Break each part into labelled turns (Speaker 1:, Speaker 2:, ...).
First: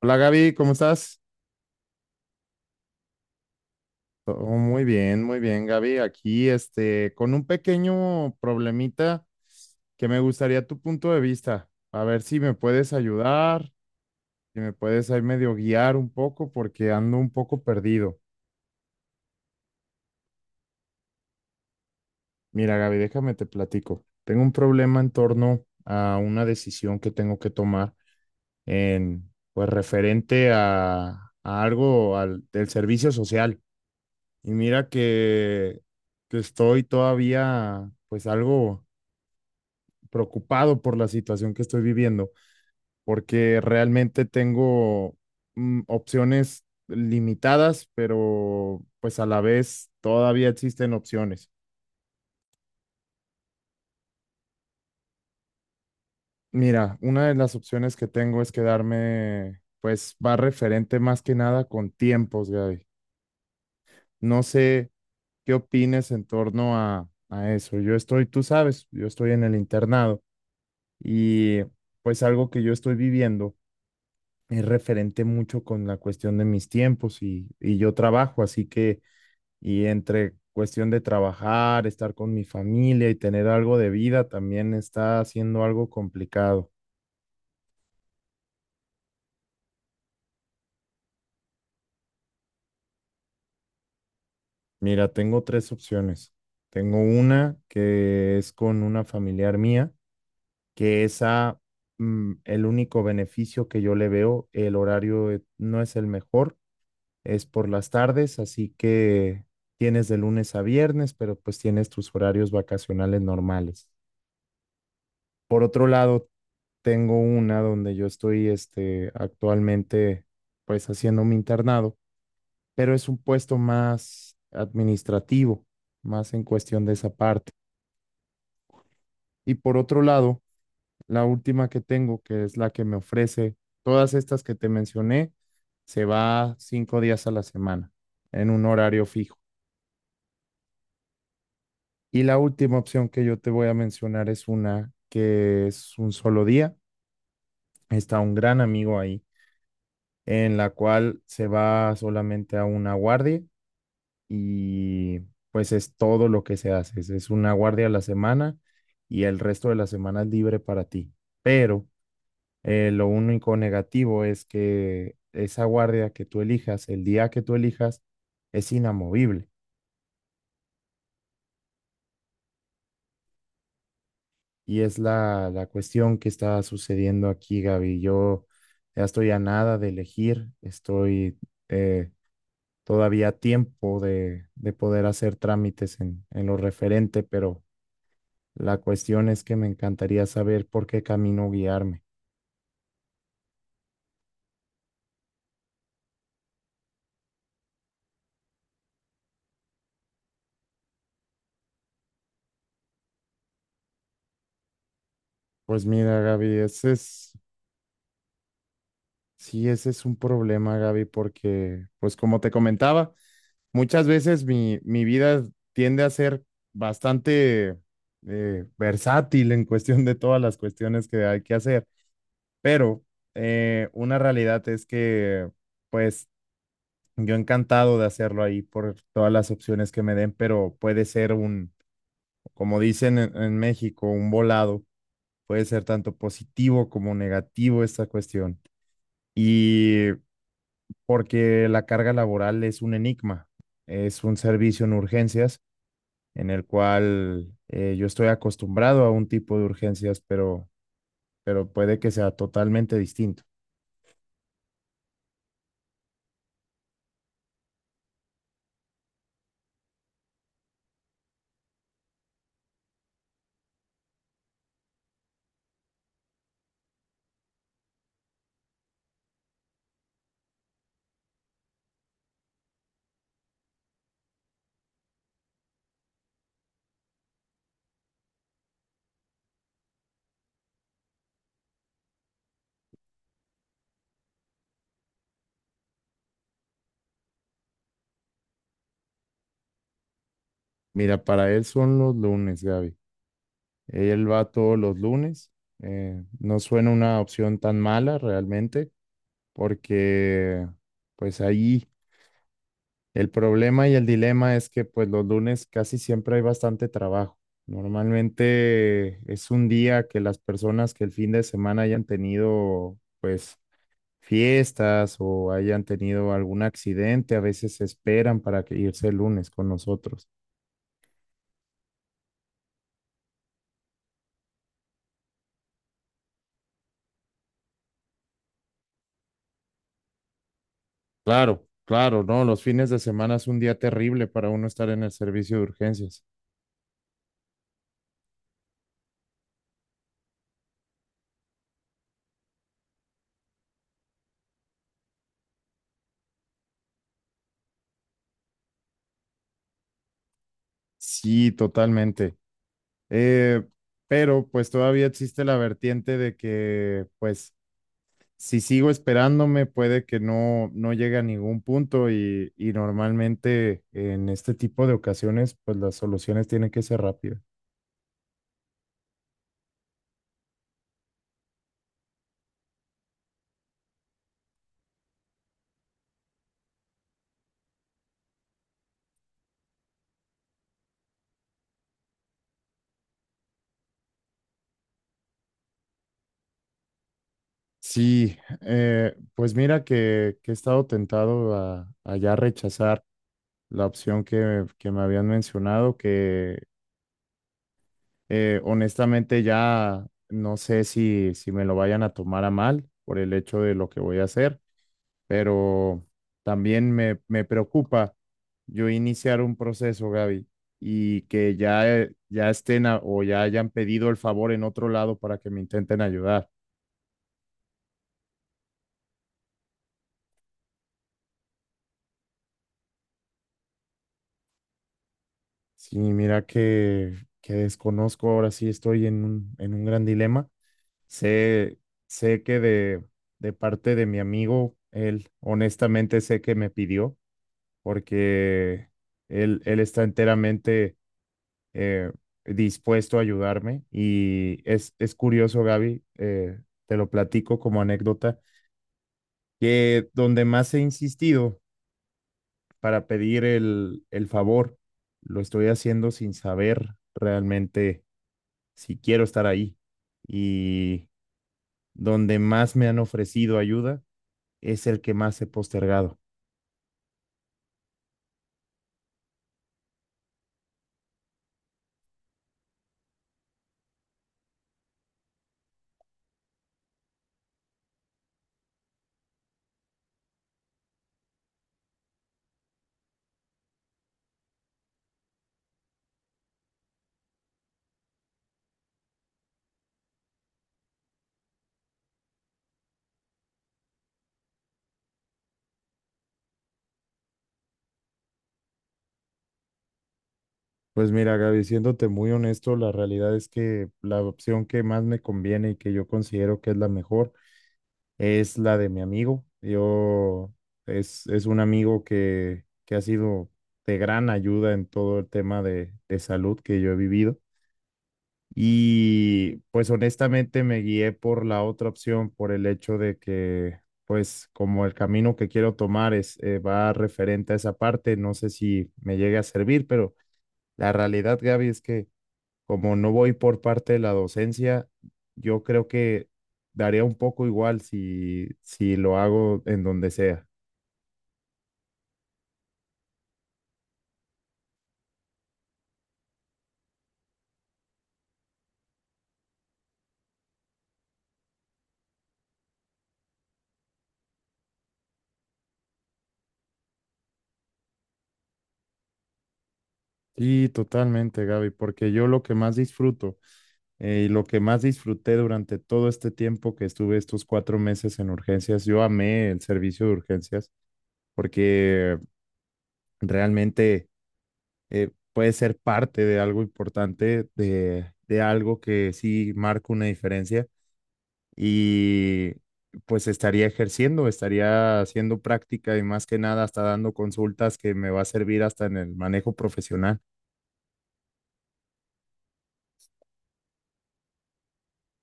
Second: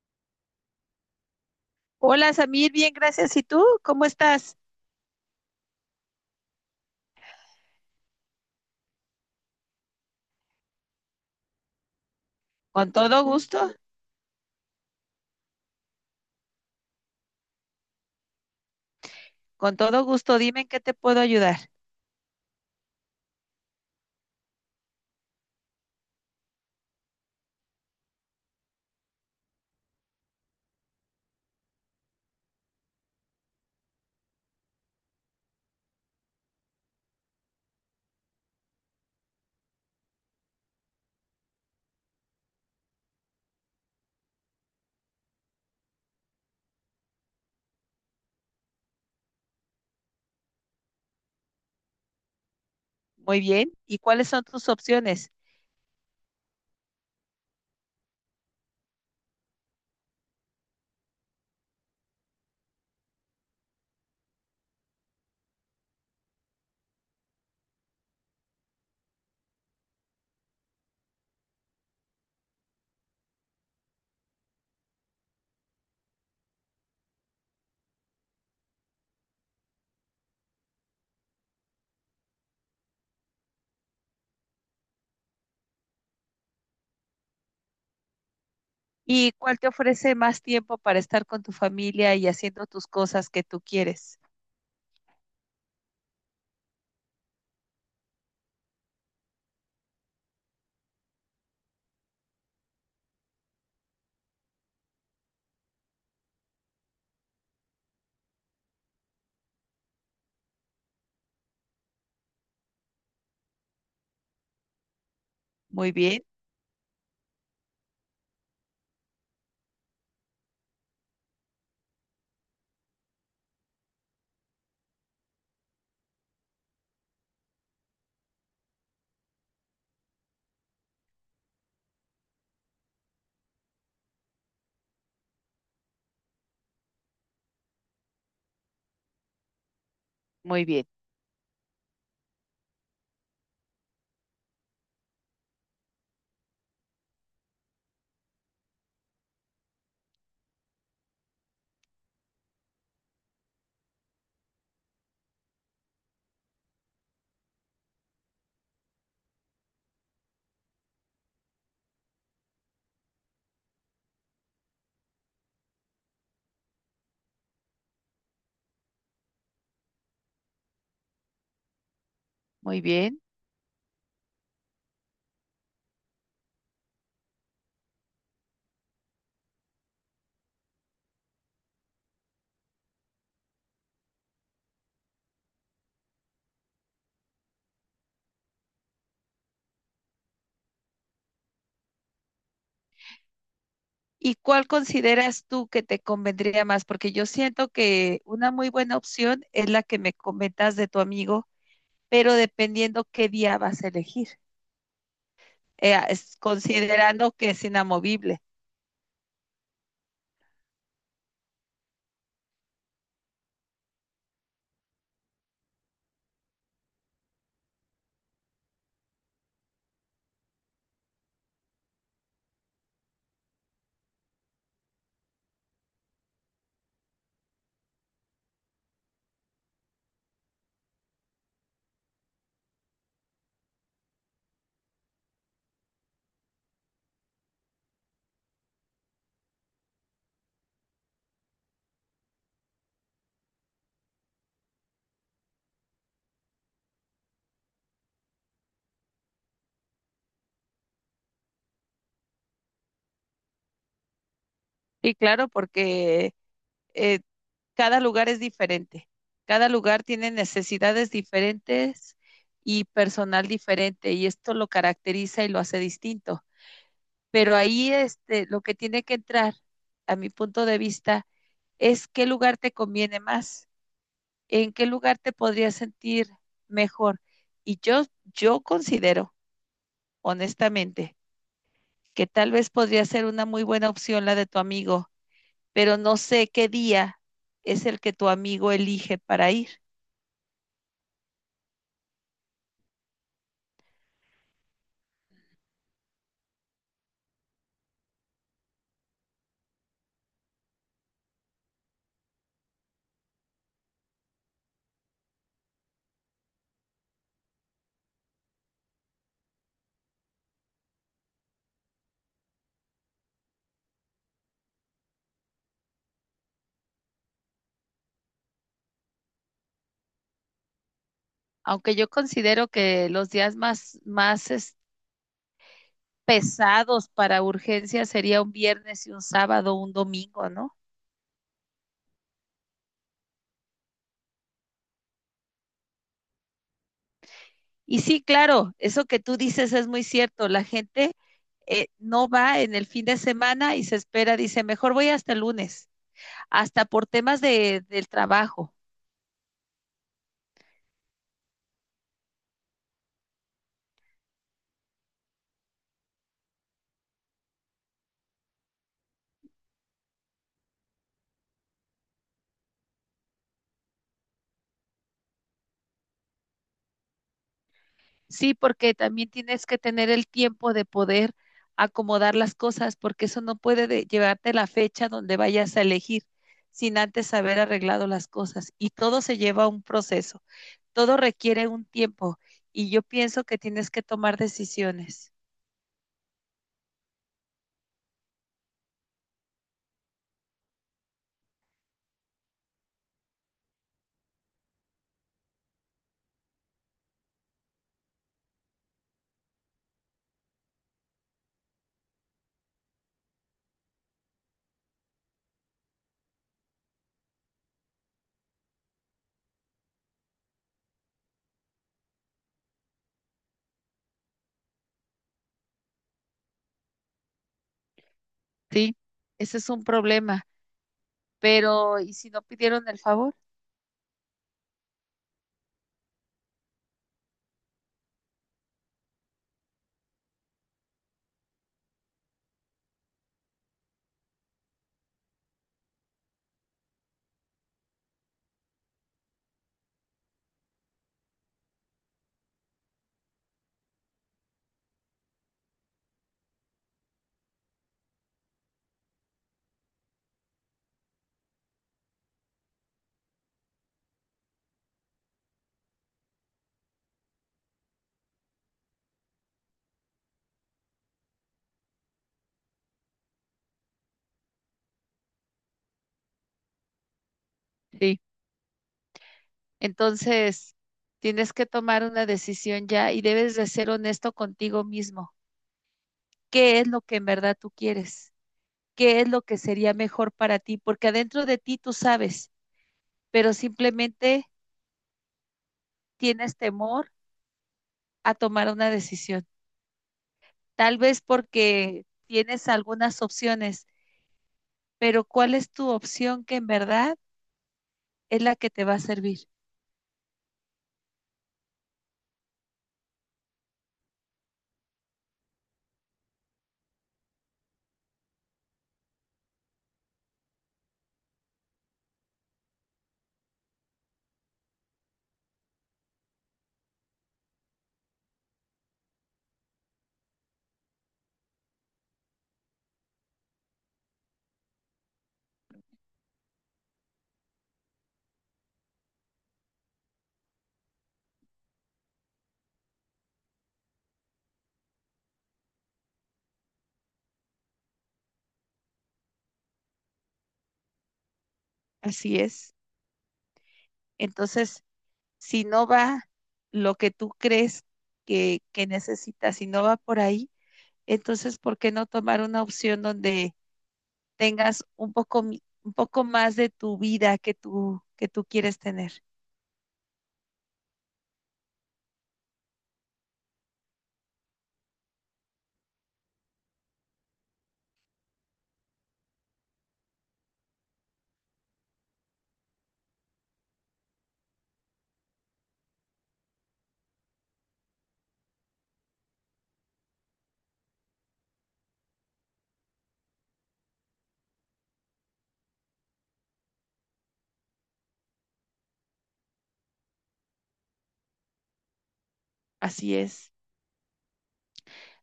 Speaker 1: Hola Gaby, ¿cómo estás?
Speaker 2: Hola Samir, bien, gracias. ¿Y tú? ¿Cómo
Speaker 1: Todo
Speaker 2: estás?
Speaker 1: muy bien Gaby. Aquí, este, con un pequeño problemita que me gustaría tu punto de vista. A ver si me puedes
Speaker 2: Con todo gusto,
Speaker 1: ayudar, si me puedes ahí medio guiar un poco porque ando un poco perdido.
Speaker 2: con todo gusto. Dime en qué te puedo ayudar.
Speaker 1: Mira Gaby, déjame te platico. Tengo un problema en torno a una decisión que tengo que tomar en, pues, referente a algo al, del servicio social. Y mira que estoy todavía pues algo preocupado por la situación que estoy viviendo, porque realmente tengo opciones limitadas, pero pues a la vez todavía existen opciones.
Speaker 2: Muy bien. ¿Y cuáles son tus opciones?
Speaker 1: Mira, una de las opciones que tengo es quedarme, pues va referente más que nada con tiempos, Gaby. No sé qué opines en torno a, eso. Yo estoy, tú sabes, yo estoy en el internado. Y pues algo que yo estoy viviendo es referente mucho con la cuestión de mis tiempos y yo trabajo, así que, y entre cuestión de trabajar, estar con mi familia y tener algo de vida, también está siendo algo complicado.
Speaker 2: ¿Y cuál te ofrece más tiempo para estar con tu familia y haciendo tus cosas que tú quieres?
Speaker 1: Mira, tengo tres opciones. Tengo una que es con una familiar mía, que esa, el único beneficio que yo le veo, el horario no es el mejor es por las tardes, así que tienes de lunes a viernes, pero pues tienes tus horarios vacacionales normales. Por otro
Speaker 2: Muy bien,
Speaker 1: lado, tengo una donde yo estoy este, actualmente pues haciendo mi internado, pero es un puesto más administrativo, más en cuestión de esa parte. Y por otro lado, la última que tengo, que es la que me ofrece todas estas que te mencioné, se va 5 días a la semana en un horario fijo.
Speaker 2: muy bien,
Speaker 1: Y la última opción que yo te voy a mencionar es una que es un solo día. Está un gran amigo ahí, en la cual se va solamente a una guardia y pues es todo lo que se hace. Es una guardia a la semana y el resto de la semana es libre para ti. Pero lo único negativo es que esa guardia que tú elijas, el día que tú elijas, es inamovible.
Speaker 2: muy bien.
Speaker 1: Y es la cuestión que está sucediendo aquí, Gaby. Yo ya estoy a nada de elegir, estoy eh, todavía a tiempo de poder hacer trámites en lo referente, pero la cuestión es que me encantaría saber por qué camino guiarme.
Speaker 2: ¿Y cuál consideras tú que te convendría más? Porque yo siento que una muy buena opción es la que me comentas de tu amigo, pero dependiendo qué día vas a elegir.
Speaker 1: Pues mira,
Speaker 2: Es-
Speaker 1: Gaby, ese es
Speaker 2: considerando que es inamovible.
Speaker 1: Sí, ese es un problema, Gaby, porque, pues como te comentaba, muchas veces mi vida tiende a ser bastante versátil en cuestión de todas las cuestiones que hay que hacer, pero una realidad es que, pues, yo encantado de hacerlo ahí por todas las opciones que me den, pero puede ser un, como dicen en México, un volado, puede ser tanto positivo como negativo esta cuestión. Y porque la carga laboral es un enigma, es un servicio en urgencias en el cual yo estoy acostumbrado a un tipo de urgencias, pero puede que sea totalmente distinto.
Speaker 2: Y claro, porque eh, cada lugar es diferente. Cada lugar tiene necesidades diferentes y personal diferente, y esto lo caracteriza y lo hace distinto. Pero ahí este, lo que tiene que entrar, a mi punto de vista, es qué lugar te conviene más. ¿En qué lugar te podrías sentir mejor? Y yo considero, honestamente, que tal vez podría ser una muy buena opción la de tu amigo, pero no sé qué día es el que tu amigo elige para ir.
Speaker 1: Mira, para él son los lunes, Gaby. Él va todos los lunes. No suena una opción tan mala realmente, porque pues ahí. El problema y el dilema es que pues los lunes casi siempre hay bastante trabajo. Normalmente es un día que las personas que el fin de semana hayan tenido pues fiestas o hayan tenido algún accidente, a veces se esperan para que irse el lunes con nosotros.
Speaker 2: Aunque yo considero que los días más, más es- pesados para urgencias sería un viernes y un sábado, un domingo, ¿no?
Speaker 1: Claro, claro, no, los fines de semana es un día terrible para uno estar en el servicio de urgencias.
Speaker 2: Y sí, claro, eso que tú dices es muy cierto. La gente no va en el fin de semana y se espera, dice, mejor voy hasta el lunes, hasta por temas de, del trabajo.
Speaker 1: Sí, totalmente. Eh, pero pues todavía existe la vertiente de que pues si sigo esperándome, puede que no, no llegue a ningún punto y normalmente en este tipo de ocasiones, pues las soluciones tienen que ser rápidas.
Speaker 2: Sí, porque también tienes que tener el tiempo de poder acomodar las cosas, porque eso no puede de- llevarte la fecha donde vayas a elegir sin antes haber arreglado las cosas. Y todo se lleva a un proceso, todo requiere un tiempo. Y yo pienso que tienes que tomar decisiones,
Speaker 1: Sí, pues mira que he estado tentado a, ya rechazar la opción que me habían mencionado, que honestamente ya no sé si, si me lo vayan a tomar a mal por el hecho de lo que voy a hacer, pero también me preocupa yo iniciar un proceso, Gaby, y que ya, ya estén o ya hayan pedido el favor en otro lado para que me intenten ayudar.
Speaker 2: ¿sí? Ese es un problema, pero ¿y si no pidieron el favor?
Speaker 1: Sí, mira que desconozco, ahora sí estoy en un gran dilema. Sé, sé que de, parte de mi amigo, él honestamente sé que me pidió, porque él está enteramente eh, dispuesto a ayudarme. Y es curioso, Gaby, te lo platico como anécdota, que donde más he insistido para pedir el favor, lo estoy haciendo sin saber realmente si quiero estar ahí. Y donde más me han ofrecido ayuda es el que más he postergado.
Speaker 2: Sí. Entonces, tienes que tomar una decisión ya y debes de ser honesto contigo mismo. ¿Qué es lo que en verdad tú quieres? ¿Qué es lo que sería mejor para ti? Porque adentro de ti tú sabes, pero simplemente tienes temor a tomar una decisión. Tal vez porque tienes algunas opciones, pero ¿cuál es tu opción que en verdad es la que te va a servir?
Speaker 1: Pues mira, Gaby, siéndote muy honesto, la realidad es que la opción que más me conviene y que yo considero que es la mejor es la de mi amigo. Es un amigo que ha sido de gran ayuda en todo el tema de, salud que yo he vivido. Y pues honestamente me guié por la otra opción, por el hecho de que pues como el camino que quiero tomar es va referente a esa parte, no sé si me llegue a servir, pero la realidad, Gaby, es que como no voy por parte de la docencia, yo creo que daría un poco igual si, si lo hago en donde sea.
Speaker 2: Así es. Entonces, si no va lo que tú crees que necesitas, si no va por ahí, entonces, ¿por qué no tomar una opción donde tengas un poco, mi- un poco más de tu vida que tú quieres tener?
Speaker 1: Sí, totalmente, Gaby, porque yo lo que más disfruto y lo que más disfruté durante todo este tiempo que estuve estos 4 meses en urgencias, yo amé el servicio de urgencias porque realmente puede ser parte de algo importante, de, algo que sí marca una diferencia y pues estaría ejerciendo, estaría haciendo práctica y más que nada hasta dando consultas que me va a servir hasta en el manejo profesional.
Speaker 2: Así es.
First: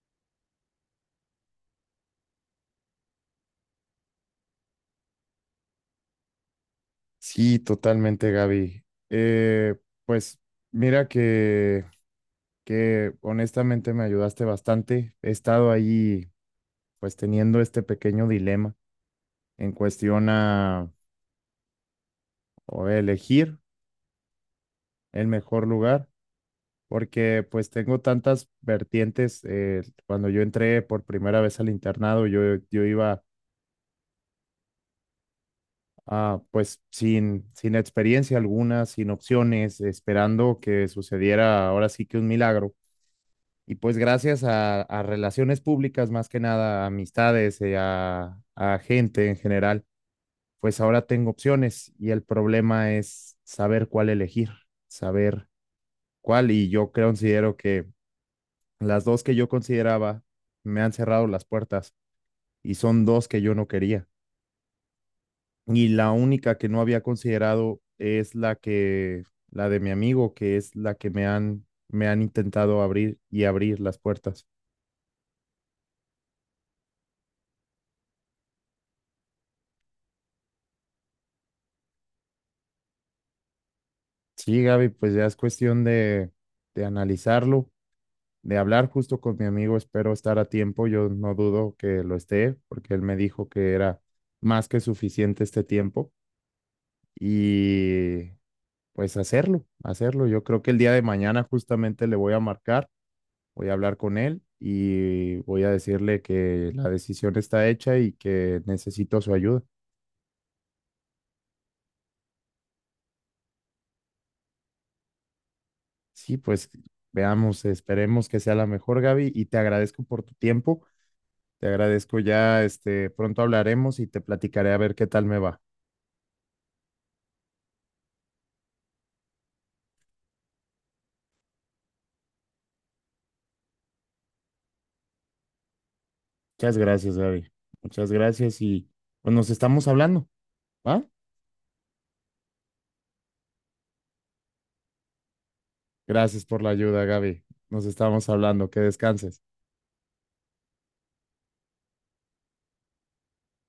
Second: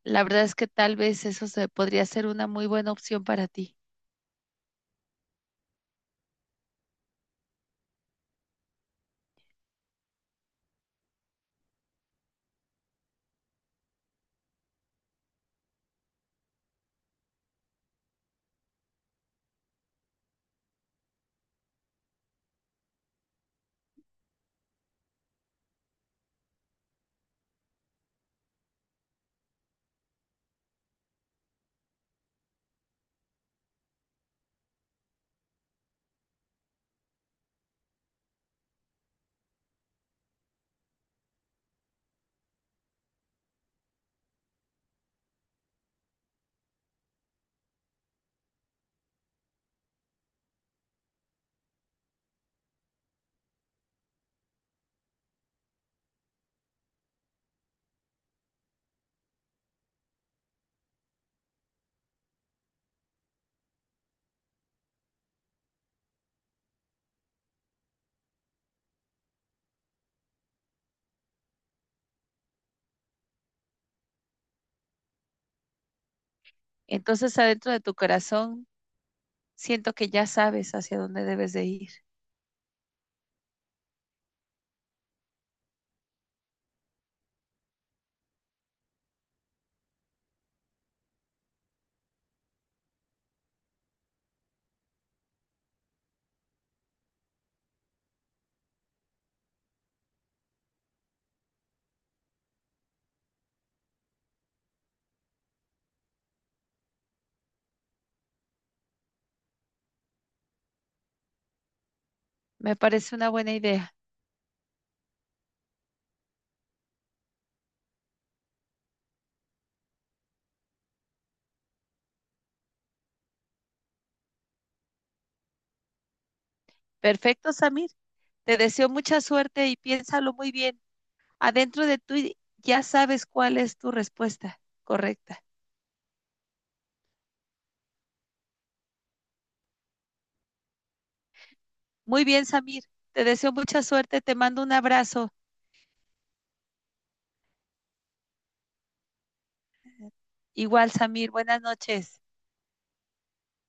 Speaker 2: La verdad es que tal vez eso se podría ser una muy buena opción para ti.
Speaker 1: Sí, totalmente, Gaby. Eh, pues mira que honestamente me ayudaste bastante. He estado ahí pues teniendo este pequeño dilema en cuestión a o elegir el mejor lugar porque pues tengo tantas vertientes. Cuando yo entré por primera vez al internado, yo iba pues sin experiencia alguna, sin opciones, esperando que sucediera ahora sí que un milagro. Y pues gracias a, relaciones públicas, más que nada, a amistades, a, gente en general, pues ahora tengo opciones y el problema es saber cuál elegir, saber cuál. Y yo creo, considero que las dos que yo consideraba me han cerrado las puertas y son dos que yo no quería. Y la única que no había considerado es la de mi amigo, que es la que me han intentado abrir y abrir las puertas.
Speaker 2: Entonces, adentro de tu corazón, siento que ya sabes hacia dónde debes de ir.
Speaker 1: Sí, Gaby, pues ya es cuestión de, analizarlo, de hablar justo con mi amigo. Espero estar a tiempo. Yo no dudo que lo esté, porque él me dijo que era más que suficiente este tiempo. Y pues hacerlo, hacerlo. Yo creo que el día de mañana justamente le voy a marcar, voy a hablar con él y voy a decirle que la decisión está hecha y que necesito su ayuda.
Speaker 2: Me parece una buena idea.
Speaker 1: Sí, pues veamos, esperemos que sea la mejor, Gaby, y te agradezco por tu tiempo. Te agradezco ya, este, pronto hablaremos y te platicaré a ver qué tal me va.
Speaker 2: Perfecto, Samir. Te deseo mucha suerte y piénsalo muy bien. Adentro de ti ya sabes cuál es tu respuesta correcta.
Speaker 1: Muchas gracias, Gaby. Muchas gracias y pues nos estamos hablando, ¿va?
Speaker 2: Muy bien, Samir. Te deseo mucha suerte, te mando un abrazo.
Speaker 1: Gracias por la ayuda, Gaby. Nos estamos hablando. Que descanses.
Speaker 2: Igual, Samir, buenas noches.